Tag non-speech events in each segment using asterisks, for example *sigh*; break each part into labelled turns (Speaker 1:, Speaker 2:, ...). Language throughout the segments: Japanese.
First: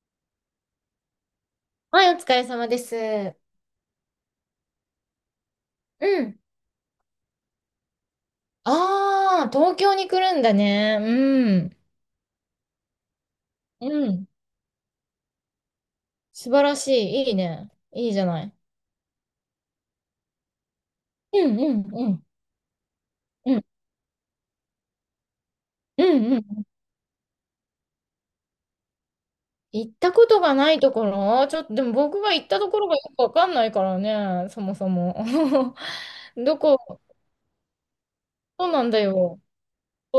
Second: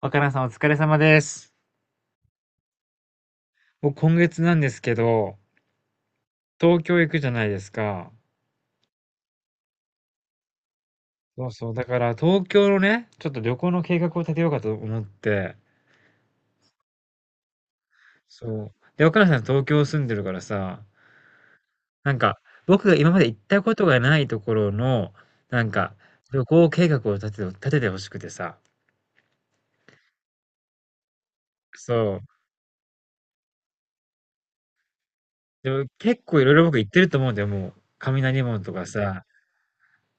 Speaker 1: 若菜さんお疲れ様です。
Speaker 2: はい、お疲れ様です。
Speaker 1: 僕今月なんですけど、
Speaker 2: うん。
Speaker 1: 東京行くじゃないですか。
Speaker 2: ああ、東京に来るんだね。
Speaker 1: そう
Speaker 2: う
Speaker 1: そう。
Speaker 2: ん。
Speaker 1: だから東京のね、ちょっと旅行の
Speaker 2: う
Speaker 1: 計画を
Speaker 2: ん。
Speaker 1: 立てようかと思って、
Speaker 2: 素晴らしい。いいね。いいじゃない。
Speaker 1: そう。で、若菜さん東京住んでるからさ、
Speaker 2: うんうんう
Speaker 1: なん
Speaker 2: ん。
Speaker 1: か僕が今まで行っ
Speaker 2: う
Speaker 1: た
Speaker 2: ん。
Speaker 1: ことがないところの、なんか
Speaker 2: うんう
Speaker 1: 旅
Speaker 2: ん。
Speaker 1: 行計画を立ててほしくてさ。
Speaker 2: 行ったことがないところ、ちょっと、でも
Speaker 1: そ
Speaker 2: 僕が
Speaker 1: う。
Speaker 2: 行ったところがよくわかんないからね、そもそも。
Speaker 1: で
Speaker 2: *laughs*
Speaker 1: も結構いろい
Speaker 2: ど
Speaker 1: ろ僕行って
Speaker 2: こ、
Speaker 1: ると思うんだよ、もう。雷門
Speaker 2: そ
Speaker 1: と
Speaker 2: うな
Speaker 1: か
Speaker 2: んだ
Speaker 1: さ、
Speaker 2: よ。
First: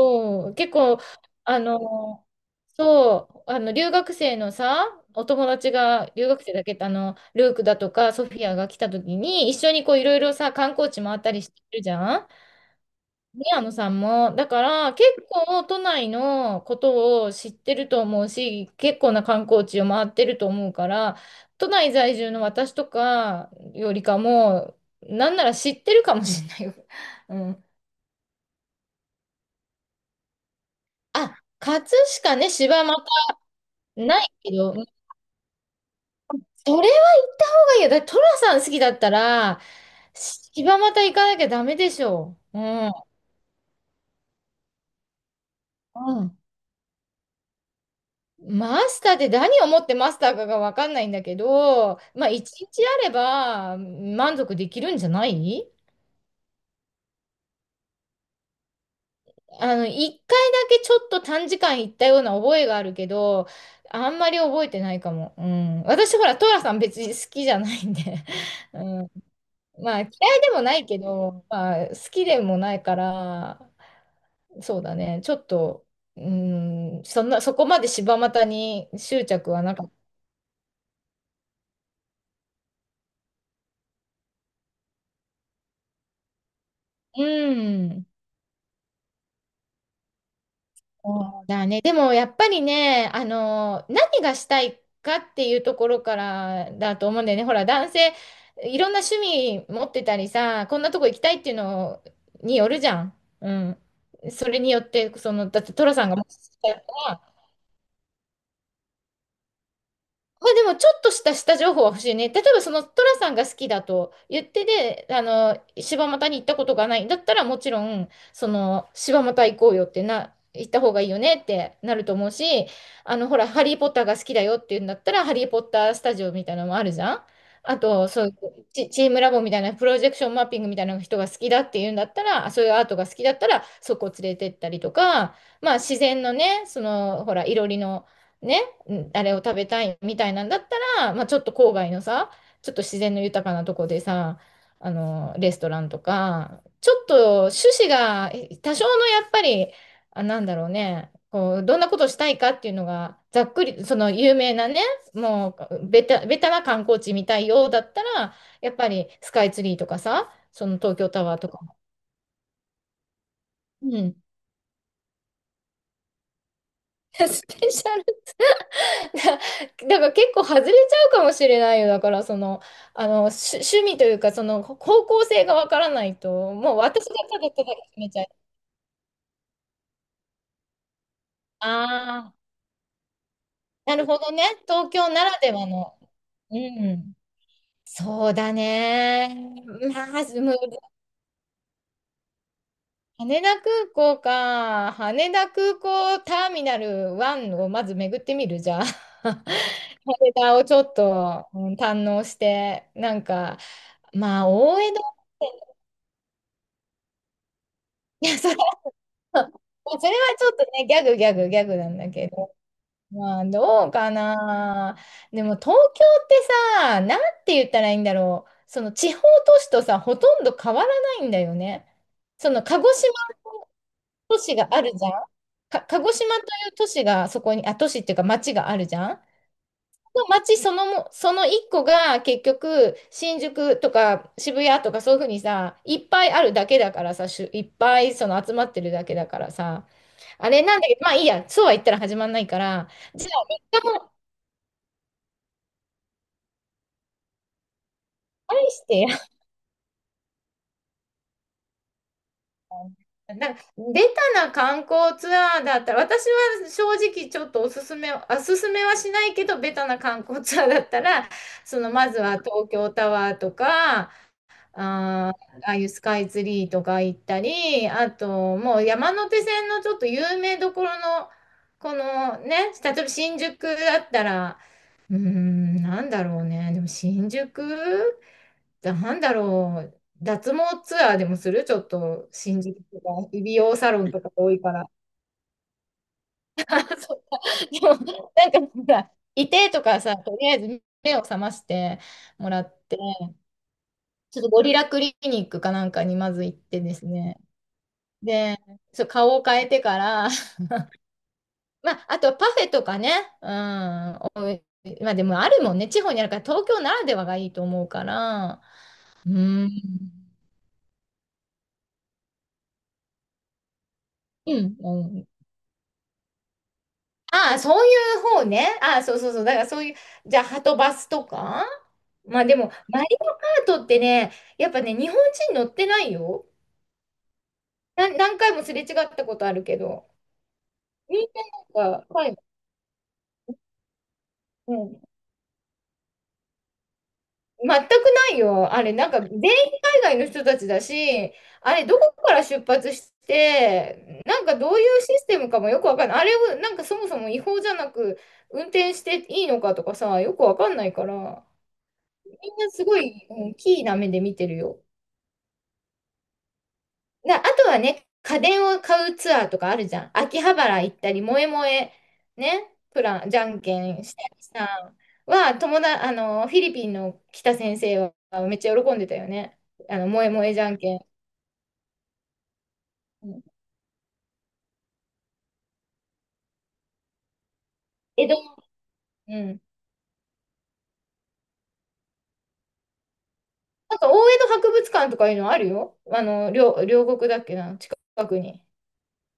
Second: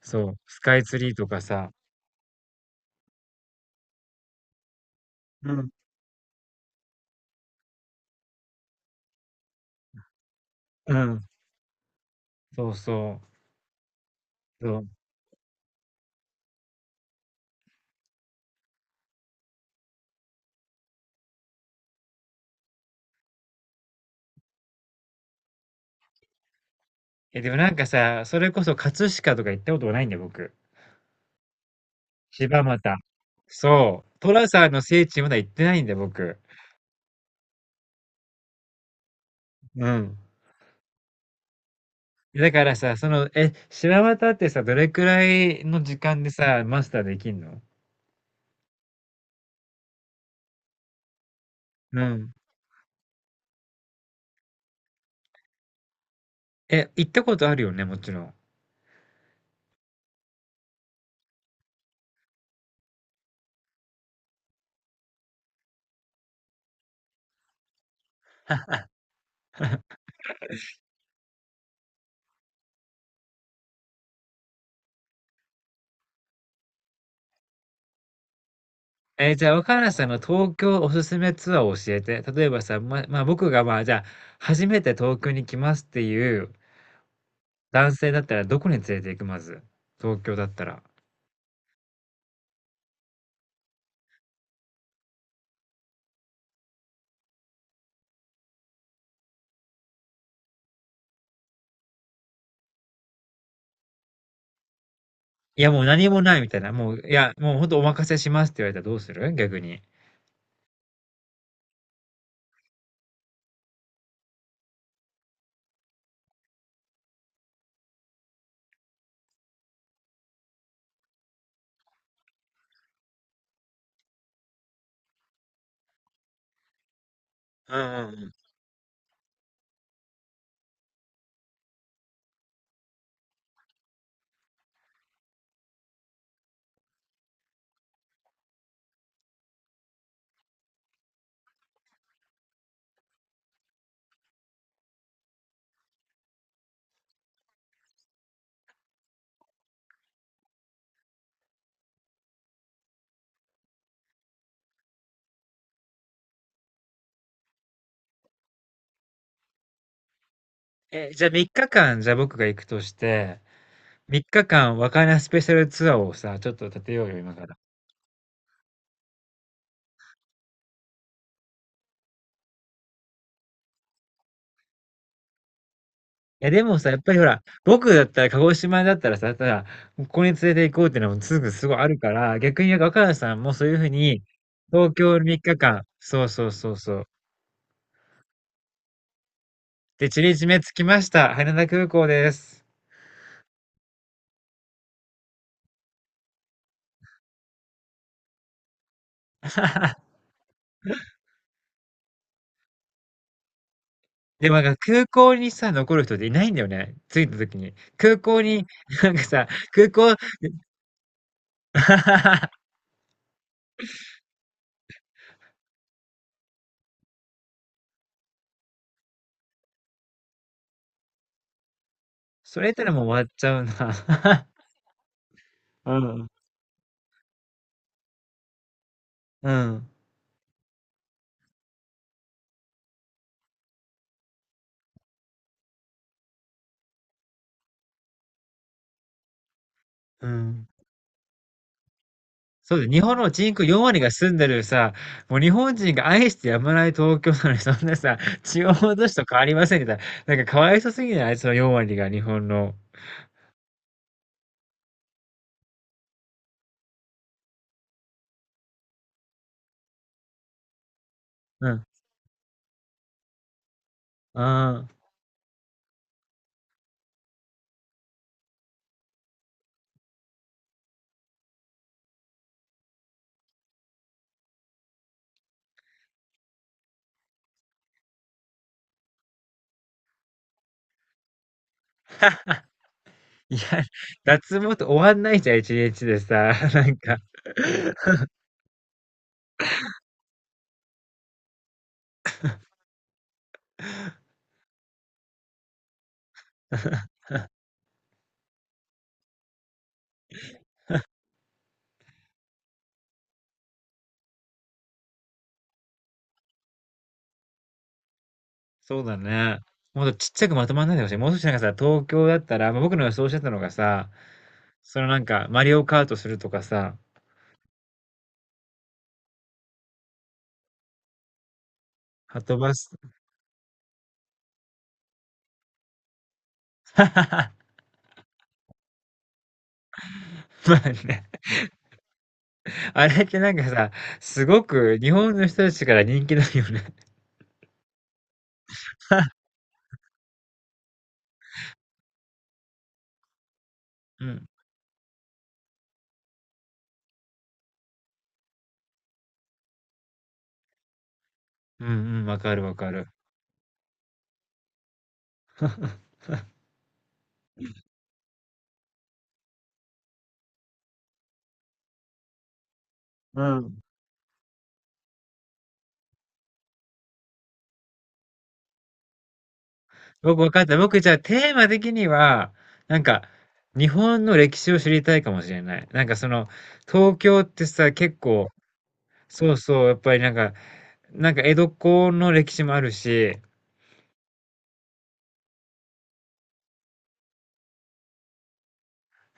Speaker 1: そう、
Speaker 2: う、
Speaker 1: ス
Speaker 2: 結
Speaker 1: カイツ
Speaker 2: 構、
Speaker 1: リーとか
Speaker 2: あ
Speaker 1: さ。
Speaker 2: の、そう、あの、留学生のさ、お友
Speaker 1: うん。
Speaker 2: 達が、留学生だけ、あの、ルークだとか、ソフィアが来た時に、一緒にこう、いろいろさ、観光
Speaker 1: う
Speaker 2: 地回
Speaker 1: ん。
Speaker 2: ったりしてるじゃん、
Speaker 1: そうそう。
Speaker 2: 宮野さんも。だか
Speaker 1: そう
Speaker 2: ら、結構、都内のことを知ってると思うし、結構な観光地を回ってると思うから、都内在住の私とかよりかも、なんなら知ってるかもしれないよ。*laughs* う
Speaker 1: でも
Speaker 2: ん。
Speaker 1: なんかさ、それこそ葛飾とか行ったことがないんだよ、僕。
Speaker 2: あ、葛飾
Speaker 1: 柴
Speaker 2: ね、柴
Speaker 1: 又。
Speaker 2: 又。
Speaker 1: そう。
Speaker 2: ない
Speaker 1: 寅
Speaker 2: け
Speaker 1: さん
Speaker 2: ど、
Speaker 1: の聖地まだ行ってないんだよ、僕。
Speaker 2: それはいや、だトラさん好きだったら、
Speaker 1: うん。
Speaker 2: 柴又行かなきゃダメでしょ
Speaker 1: だ
Speaker 2: う。う
Speaker 1: から
Speaker 2: ん。
Speaker 1: さ、その、柴又ってさ、どれくらいの時
Speaker 2: う
Speaker 1: 間で
Speaker 2: ん。
Speaker 1: さ、マスターできんの？
Speaker 2: マスターって何をもってマスターかがわかんないんだけど、
Speaker 1: う
Speaker 2: まあ
Speaker 1: ん。
Speaker 2: 一日あれば満足できるんじゃない？
Speaker 1: 行ったことあるよね、もちろん。
Speaker 2: あの、一回だけちょっと短時間行ったような覚えがあるけど、あんまり覚えてないかも。うん。私ほら、トラさん別に好きじゃないんで。*laughs* うん。まあ嫌いでもないけど、まあ好きでもないから、そうだね。ちょっと、うーん、そんな、そこまで柴又に執
Speaker 1: じゃ
Speaker 2: 着
Speaker 1: あ、
Speaker 2: はな
Speaker 1: 若
Speaker 2: かっ
Speaker 1: 菜
Speaker 2: た。
Speaker 1: さんの東京おすすめツアーを教えて。例えばさ、まあ、僕が、まあ、じゃあ、初めて東京に来ますっていう
Speaker 2: う
Speaker 1: 男
Speaker 2: ん。
Speaker 1: 性だったら、どこに連れて行く、まず。東京だったら。
Speaker 2: そうだね。でもやっぱりね、あの、何がしたいかっていうところからだと思うんだよね。ほら、男性、いろんな趣味持ってたりさ、こんなとこ行きたいっていうのによるじゃん。うん。それによって、その、だ
Speaker 1: い
Speaker 2: っ
Speaker 1: や、
Speaker 2: て
Speaker 1: もう
Speaker 2: トラさ
Speaker 1: 何
Speaker 2: んが
Speaker 1: も
Speaker 2: もし
Speaker 1: ないみたい
Speaker 2: 好
Speaker 1: な。
Speaker 2: きだっ
Speaker 1: もう、
Speaker 2: た
Speaker 1: いや、
Speaker 2: ら、
Speaker 1: もうほんとお任せしますって言われたらどうする、逆に？
Speaker 2: まあ、でもちょっとした下情報は欲しいね。例えばそのトラさんが好きだと言ってで、あの、柴又に行ったことがないんだったらもちろん、その、柴又行こうよってな、行った方がいいよねってなると思うし、あの、ほら、ハリー・ポッターが好きだよって言うんだったら、ハリー・ポッタースタジオみたいなのもあるじゃん。
Speaker 1: う
Speaker 2: あ
Speaker 1: ん
Speaker 2: と、そ
Speaker 1: う
Speaker 2: うい
Speaker 1: ん。
Speaker 2: うチームラボみたいな、プロジェクションマッピングみたいな人が好きだって言うんだったら、あそういうアートが好きだったら、そこ連れてったりとか、まあ自然のね、その、ほら、いろりの、ねんあれを食べたいみたいなんだったら、まあ、ちょっと郊外のさ、ちょっと自然の豊かなとこでさ、あの、レストランとか、ちょっと趣旨がえ多少のやっぱり、あ、なんだろうね、こう、どんなことしたいかっていうのが、ざっくり、その有名なね、もうベタな観光地みたいようだったら、やっぱりスカイツリーとかさ、その東京
Speaker 1: じ
Speaker 2: タ
Speaker 1: ゃあ3
Speaker 2: ワーとか。
Speaker 1: 日間、じゃあ僕が行くとして、
Speaker 2: う
Speaker 1: 3
Speaker 2: ん。
Speaker 1: 日間和歌山スペシャルツアーをさ、ちょっと立てよう
Speaker 2: *laughs*
Speaker 1: よ、今
Speaker 2: ス
Speaker 1: から。
Speaker 2: ペシャル。 *laughs* だから結構外れちゃうかもしれないよ。だからその、あの、し趣味というか、その方向性がわからない
Speaker 1: いや、
Speaker 2: と、
Speaker 1: で
Speaker 2: もう
Speaker 1: もさ、やっ
Speaker 2: 私
Speaker 1: ぱ
Speaker 2: が
Speaker 1: りほ
Speaker 2: た
Speaker 1: ら、
Speaker 2: だただ
Speaker 1: 僕
Speaker 2: 決
Speaker 1: だっ
Speaker 2: めち
Speaker 1: た
Speaker 2: ゃ
Speaker 1: ら、鹿
Speaker 2: う。
Speaker 1: 児島だったらさ、ただ、ここに連れて行こうっていうのもすぐすごいあるか
Speaker 2: ああ、
Speaker 1: ら、逆に若菜さんもそういうふう
Speaker 2: なるほ
Speaker 1: に、
Speaker 2: どね。東
Speaker 1: 東
Speaker 2: 京
Speaker 1: 京3
Speaker 2: ならで
Speaker 1: 日
Speaker 2: は
Speaker 1: 間、
Speaker 2: の。
Speaker 1: そうそう
Speaker 2: う
Speaker 1: そうそう。
Speaker 2: ん。そうだね。ま
Speaker 1: で、
Speaker 2: あ、
Speaker 1: ちりじ
Speaker 2: む
Speaker 1: め着きました。羽田空港です。
Speaker 2: 羽田空港か。羽田空港ターミナル1をまず巡ってみる、じゃあ。*laughs*
Speaker 1: *laughs*
Speaker 2: 羽田をちょっと、うん堪能して、なんか、まあ、
Speaker 1: でもなんか
Speaker 2: 大江戸、
Speaker 1: 空港にさ、残る人っていないんだよね、着いた時に。空
Speaker 2: いや、
Speaker 1: 港
Speaker 2: そ
Speaker 1: に
Speaker 2: ま
Speaker 1: *laughs* なんかさ、空
Speaker 2: あそれ
Speaker 1: 港
Speaker 2: はちょっとね、ギャグなんだけど、
Speaker 1: *laughs*
Speaker 2: まあどうかな。でも東京ってさ、なんて言ったらいいんだろう。その地方都市とさ、ほとんど変わらないんだよね。そ
Speaker 1: そ
Speaker 2: の
Speaker 1: れっ
Speaker 2: 鹿
Speaker 1: た
Speaker 2: 児
Speaker 1: らもう
Speaker 2: 島
Speaker 1: 終わっちゃう
Speaker 2: の都
Speaker 1: な。
Speaker 2: 市があるじゃん。か、
Speaker 1: う
Speaker 2: 鹿児
Speaker 1: ん。
Speaker 2: 島という都市がそこに、あ、都市っていうか町があるじゃん。
Speaker 1: うん。
Speaker 2: の街そのも、その一個が結局、新宿とか渋谷とかそういうふうにさ、いっぱいあるだけだからさ、しゅいっぱいその集まってるだけだからさ、
Speaker 1: う
Speaker 2: あれ
Speaker 1: ん。
Speaker 2: なんだけど、まあいいや、そうは言ったら始まんないか
Speaker 1: そう
Speaker 2: ら、
Speaker 1: だ日本
Speaker 2: じゃ
Speaker 1: の
Speaker 2: あ、
Speaker 1: 人
Speaker 2: み
Speaker 1: 口
Speaker 2: っか
Speaker 1: 4割が
Speaker 2: も
Speaker 1: 住んでるさ、もう日本人が愛してやまない東京なのに、そんなさ、
Speaker 2: 愛
Speaker 1: 地
Speaker 2: し
Speaker 1: 方
Speaker 2: て
Speaker 1: 都
Speaker 2: や。
Speaker 1: 市と変
Speaker 2: *laughs*
Speaker 1: わりませんみたいな。なんかかわいそうすぎない？その4割が日本の。
Speaker 2: なんか、ベな観光ツアーだったら、私は正直ちょっとおすすめ、おすすめはしないけど、ベタな観光ツアーだったら、
Speaker 1: う
Speaker 2: そ
Speaker 1: ん。
Speaker 2: のまずは東京タワーとか、あー、
Speaker 1: ああ。
Speaker 2: ああいうスカイツリーとか行ったり、あともう山手線のちょっと有名どころの、このね、例えば新宿だったら、うーん、なんだろうね、でも新宿なんだろう、脱毛ツアーでもするちょっと新
Speaker 1: *laughs*
Speaker 2: 宿とか、美
Speaker 1: い
Speaker 2: 容
Speaker 1: や、
Speaker 2: サロンとか多
Speaker 1: 脱
Speaker 2: いか
Speaker 1: 毛って
Speaker 2: ら。
Speaker 1: 終わんないじゃん、1日でさ、なん
Speaker 2: *laughs* そ
Speaker 1: か。
Speaker 2: うか。でも、なんかほら、いてとかさ、とりあえず目を覚ましてもらって、ちょっとゴリラクリニックかなんかにまず行ってですね、で、そう、顔を変えてから、*laughs* まあ、あとパフェとかね、うん、おいまあでもあるもんね、地方にあるから、東京ならではがいいと思うから、
Speaker 1: そうだ
Speaker 2: う
Speaker 1: ね。
Speaker 2: ん、
Speaker 1: もっとちっちゃくまとまんないでほしい。もう少しなんかさ、東京だったら、まあ、僕の予想してたのがさ、
Speaker 2: うん、
Speaker 1: そ
Speaker 2: う
Speaker 1: のなん
Speaker 2: ん。
Speaker 1: か、マリオカートするとかさ、
Speaker 2: ああ、そういう方ね。ああ、そうそうそう。だからそういう、じゃあ、はとバスとか、ま
Speaker 1: は
Speaker 2: あで
Speaker 1: と
Speaker 2: も、
Speaker 1: バス、
Speaker 2: マリオカートってね、やっぱね、日本人乗ってないよ。
Speaker 1: *laughs*
Speaker 2: な何回もすれ違ったことあるけど、
Speaker 1: まあ
Speaker 2: み
Speaker 1: ね、
Speaker 2: んななんか、はい、
Speaker 1: あれってなんかさ、すごく日本の人たちから人気だよね。
Speaker 2: 全くないよ。あれ、なんか全員
Speaker 1: *laughs*
Speaker 2: 海外の人たちだし、あれ、どこから出発して、
Speaker 1: う
Speaker 2: なん
Speaker 1: ん。
Speaker 2: かどういうシステムかもよくわかんない。あれを、なんかそもそも違法じゃなく、運転していいのかとかさ、よくわかんないから、
Speaker 1: うんうん、
Speaker 2: み
Speaker 1: わか
Speaker 2: ん
Speaker 1: る
Speaker 2: な
Speaker 1: わ
Speaker 2: す
Speaker 1: か
Speaker 2: ご
Speaker 1: る。
Speaker 2: い、うん、キーな目で見てるよ。な、あとはね、家電を買うツアーとかあるじゃん。秋葉原行ったり、萌え萌え、ね、プラン、じ
Speaker 1: う
Speaker 2: ゃん
Speaker 1: ん。
Speaker 2: けんしたりさ、は、友だ、あの、フィリピンの北先生はめっちゃ喜んでたよね。あの、萌え
Speaker 1: 僕
Speaker 2: 萌
Speaker 1: わ
Speaker 2: えじ
Speaker 1: かっ
Speaker 2: ゃ
Speaker 1: た。
Speaker 2: んけ
Speaker 1: 僕
Speaker 2: ん。
Speaker 1: じゃあテーマ的には、なん
Speaker 2: う
Speaker 1: か、
Speaker 2: ん
Speaker 1: 日本の歴史を知りたいかもしれない。なんかその、東京ってさ、結
Speaker 2: 江戸、
Speaker 1: 構、
Speaker 2: う
Speaker 1: そう
Speaker 2: ん。
Speaker 1: そう、やっぱりなんか江戸っ子の歴史もあるし、へ
Speaker 2: なんか、大江戸博物館とかいうのあるよ。あの、両国だっけな、近くに。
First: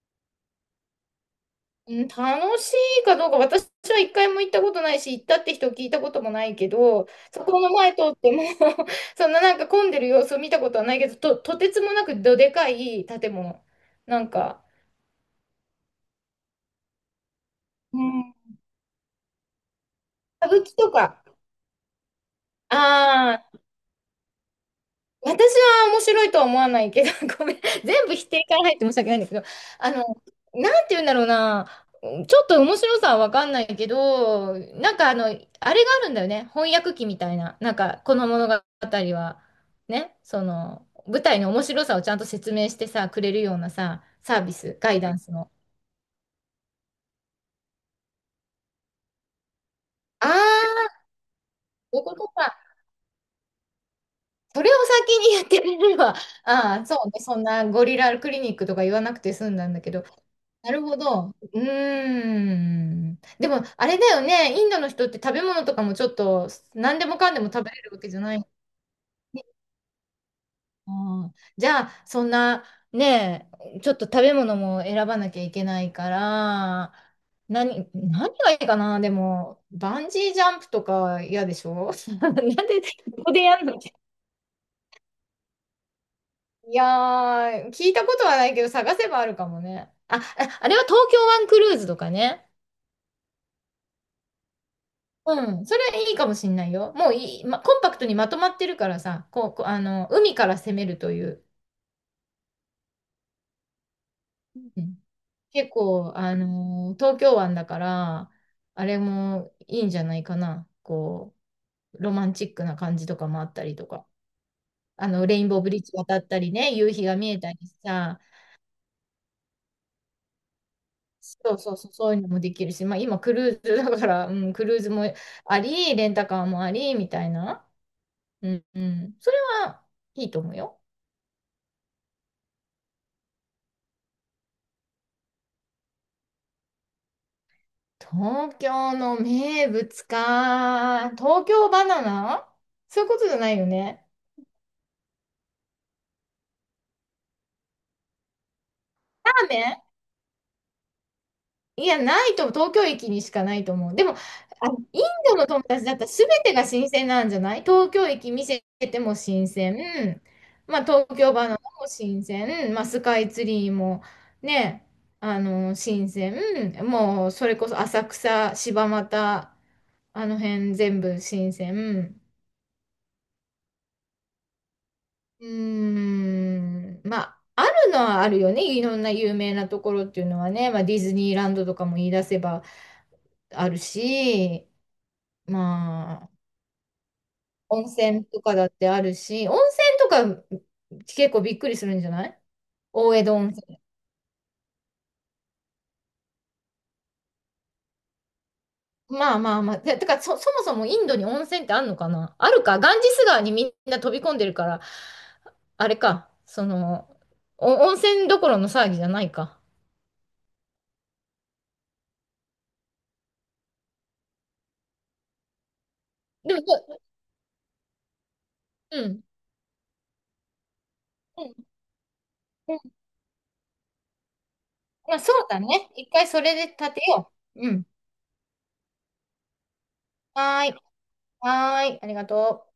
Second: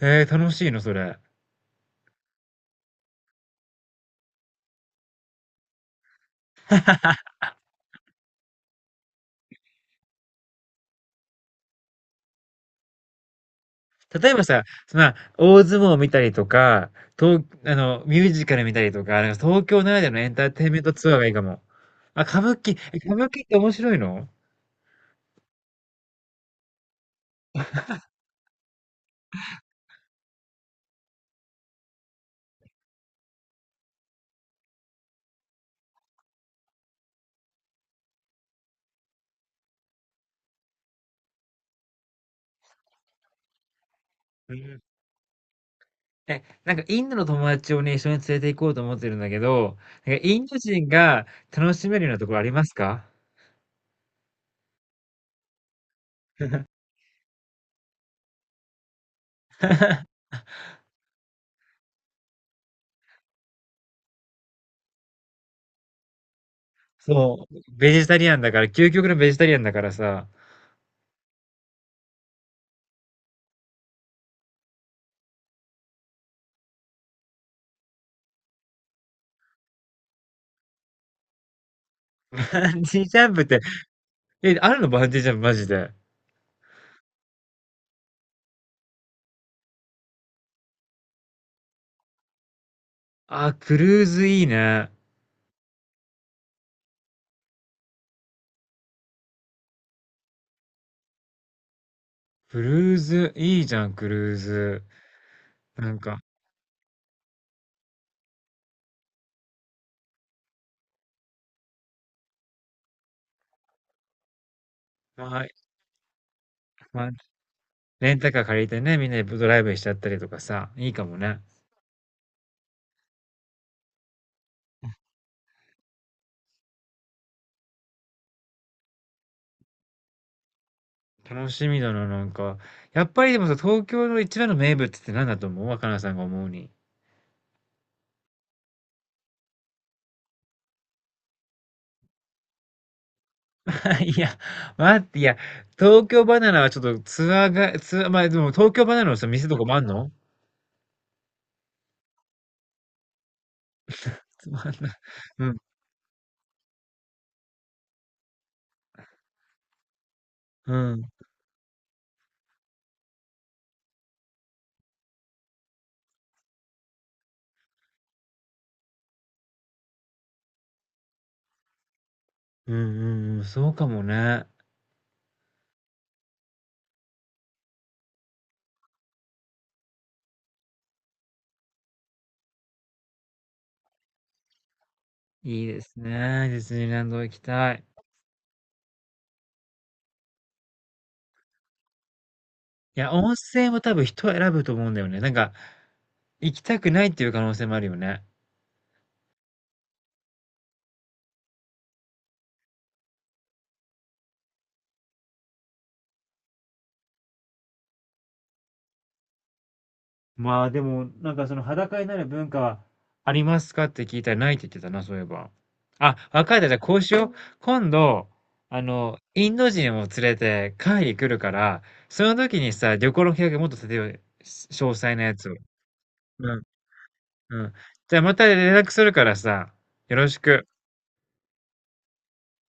Speaker 1: え、楽しいの、それ？
Speaker 2: うん、楽しいかどうか、私は一回も行ったことないし、行ったって人を聞いたこともないけど、そこの前通っても *laughs* そんななんか混んでる様子を見たことはないけど、とてつもなくどでかい建物。なん
Speaker 1: 例えば
Speaker 2: か、
Speaker 1: さ、その、大相撲を見たりとか、東あ
Speaker 2: う
Speaker 1: の、ミュー
Speaker 2: ん、
Speaker 1: ジカル見たりとか、なんか東京ならではのエンタ
Speaker 2: 歌
Speaker 1: ー
Speaker 2: 舞
Speaker 1: テイン
Speaker 2: 伎
Speaker 1: メン
Speaker 2: と
Speaker 1: トツアー
Speaker 2: か、
Speaker 1: がいいかも。あ、歌舞伎、え歌舞
Speaker 2: あ
Speaker 1: 伎って
Speaker 2: あ、
Speaker 1: 面白いの？
Speaker 2: 私は面白いとは思わないけど、*laughs* ごめん。全部否定から入って申し訳ないんだけど、あの、なんて言うんだろうな。ちょっと面白さはわかんないけど、なんかあの、あれがあるんだよね。翻訳機みたいな。なんか、この物語は、ね、その、舞台の面白さをちゃんと説明してさ、くれるようなさ、サービ
Speaker 1: う
Speaker 2: ス、
Speaker 1: ん。
Speaker 2: ガイダンスの。
Speaker 1: なんかインドの友達をね、一緒に連れて行こうと思ってるんだけど、なん
Speaker 2: あ
Speaker 1: かインド人
Speaker 2: あ、
Speaker 1: が楽しめ
Speaker 2: そういう
Speaker 1: るよう
Speaker 2: こ
Speaker 1: なと
Speaker 2: と
Speaker 1: ころあり
Speaker 2: か。
Speaker 1: ますか？
Speaker 2: それを先にやってくれれば、ああ、
Speaker 1: *laughs*
Speaker 2: そうね、そんなゴリラクリニックとか言わなくて済んだんだけど、なるほど。うーん。でも、あれだよね、インドの人って食べ物とかもちょっと、何でもかんで
Speaker 1: そ
Speaker 2: も
Speaker 1: う、
Speaker 2: 食べれる
Speaker 1: ベ
Speaker 2: わ
Speaker 1: ジ
Speaker 2: け
Speaker 1: タ
Speaker 2: じゃ
Speaker 1: リ
Speaker 2: な
Speaker 1: アン
Speaker 2: い。
Speaker 1: だから、究極のベジタリアンだからさ、
Speaker 2: ああじゃあ、そんな、ねえ、ちょっと食べ物も選ばなきゃいけないから、何がいいかな、でも、バンジージャンプとか嫌でしょ？ *laughs* な
Speaker 1: *laughs*
Speaker 2: んで、
Speaker 1: バンジージ
Speaker 2: こ
Speaker 1: ャ
Speaker 2: こ
Speaker 1: ンプ
Speaker 2: で
Speaker 1: っ
Speaker 2: や
Speaker 1: て、
Speaker 2: るの？
Speaker 1: あるのバンジージャンプマジで？
Speaker 2: いやー、聞いたことはないけど、探せばあるかもね。あ、ああれは東京湾クルーズとかね。
Speaker 1: あ、クルーズいいね。
Speaker 2: うん、それいいかもしんないよ。もういい、ま、コンパクトにまとまってるからさ、こう、こうあの、海から攻めるという。
Speaker 1: クルーズ、いいじゃん、クルー
Speaker 2: う
Speaker 1: ズ。
Speaker 2: ん、結
Speaker 1: なん
Speaker 2: 構、
Speaker 1: か、
Speaker 2: あの東京湾だから、あれもいいんじゃないかな。こう、ロマンチックな感じとかもあったりとか。あ
Speaker 1: ま
Speaker 2: の、レイ
Speaker 1: あ、
Speaker 2: ンボーブリッジ渡ったりね、夕日
Speaker 1: まあ、
Speaker 2: が見えたり
Speaker 1: レン
Speaker 2: さ、
Speaker 1: タカー借りてね、みんなでドライブしちゃったりとかさ、いいかもね。
Speaker 2: そうそうそう、そういうのもできるし、まあ今クルーズだから、うん、クルーズもあり、レンタカーもあり、みたいな。うん、うん。それはいいと思うよ。
Speaker 1: 楽しみだな、なんか。やっぱりでもさ、東京の一番の名物って何だと思う？若菜さんが思うに。
Speaker 2: 東京の名物か。東京バナナ、そういうことじゃないよ
Speaker 1: *laughs*
Speaker 2: ね。
Speaker 1: いや、待って、いや、東京ばな奈はちょっとツアー、まあでも東京ばな奈のさ、
Speaker 2: ラ
Speaker 1: 店
Speaker 2: ー
Speaker 1: と
Speaker 2: メ
Speaker 1: かもあ
Speaker 2: ン、
Speaker 1: んの？
Speaker 2: いや、ないと思う、東京駅にしかないと思う。でも、
Speaker 1: つまん
Speaker 2: あ、
Speaker 1: ない。
Speaker 2: インド
Speaker 1: う
Speaker 2: の
Speaker 1: ん、
Speaker 2: 友達だったら全てが新鮮なんじゃない？東京駅見せても新鮮。
Speaker 1: う
Speaker 2: まあ、
Speaker 1: ん、うん、
Speaker 2: 東京バナナも新鮮。まあ、スカイツリーもね、あの、新鮮。もう、それこそ浅草、柴又、あの辺全部新鮮。
Speaker 1: うん、うん、そうかもね。
Speaker 2: うーん。まあ、あるのはあるよね。いろんな有名なところっていうのはね。まあ、ディズニーランドとかも言い出せばあるし。
Speaker 1: いいです
Speaker 2: まあ、
Speaker 1: ね。ディズニーランド行きたい。
Speaker 2: 温泉とかだってあるし、温泉とか結構びっくりするんじゃない？
Speaker 1: いや、
Speaker 2: 大江
Speaker 1: 温
Speaker 2: 戸温
Speaker 1: 泉は
Speaker 2: 泉。
Speaker 1: 多分人を選ぶと思うんだよね。なんか、行きたくないっていう可能性もあるよね。
Speaker 2: まあ。ててか、そもそもインドに温泉ってあるのかな？あるか。ガンジス川にみんな飛び込んでるから、あれか。その、お温泉どころの騒ぎじゃないか。
Speaker 1: まあでも、なんかその裸になる文化は、ありますかって聞いたらないって言ってたな、そういえば。あ、わ
Speaker 2: で
Speaker 1: かっ
Speaker 2: も、
Speaker 1: た。じ
Speaker 2: そ
Speaker 1: ゃあこ
Speaker 2: う
Speaker 1: うしよう。今度、
Speaker 2: うん。
Speaker 1: インド人を連れて会議来る
Speaker 2: う
Speaker 1: か
Speaker 2: ん。
Speaker 1: ら、その時に
Speaker 2: うん
Speaker 1: さ、旅行の計画もっと立てようよ。詳
Speaker 2: ま
Speaker 1: 細
Speaker 2: あ
Speaker 1: な
Speaker 2: そ
Speaker 1: や
Speaker 2: う
Speaker 1: つを。
Speaker 2: だね。一回それ
Speaker 1: うん、
Speaker 2: で立てよ
Speaker 1: う
Speaker 2: う。
Speaker 1: ん。
Speaker 2: うん。
Speaker 1: じゃあまた連絡するからさ、よろし
Speaker 2: は
Speaker 1: く。
Speaker 2: ーい。はーい。ありがとう。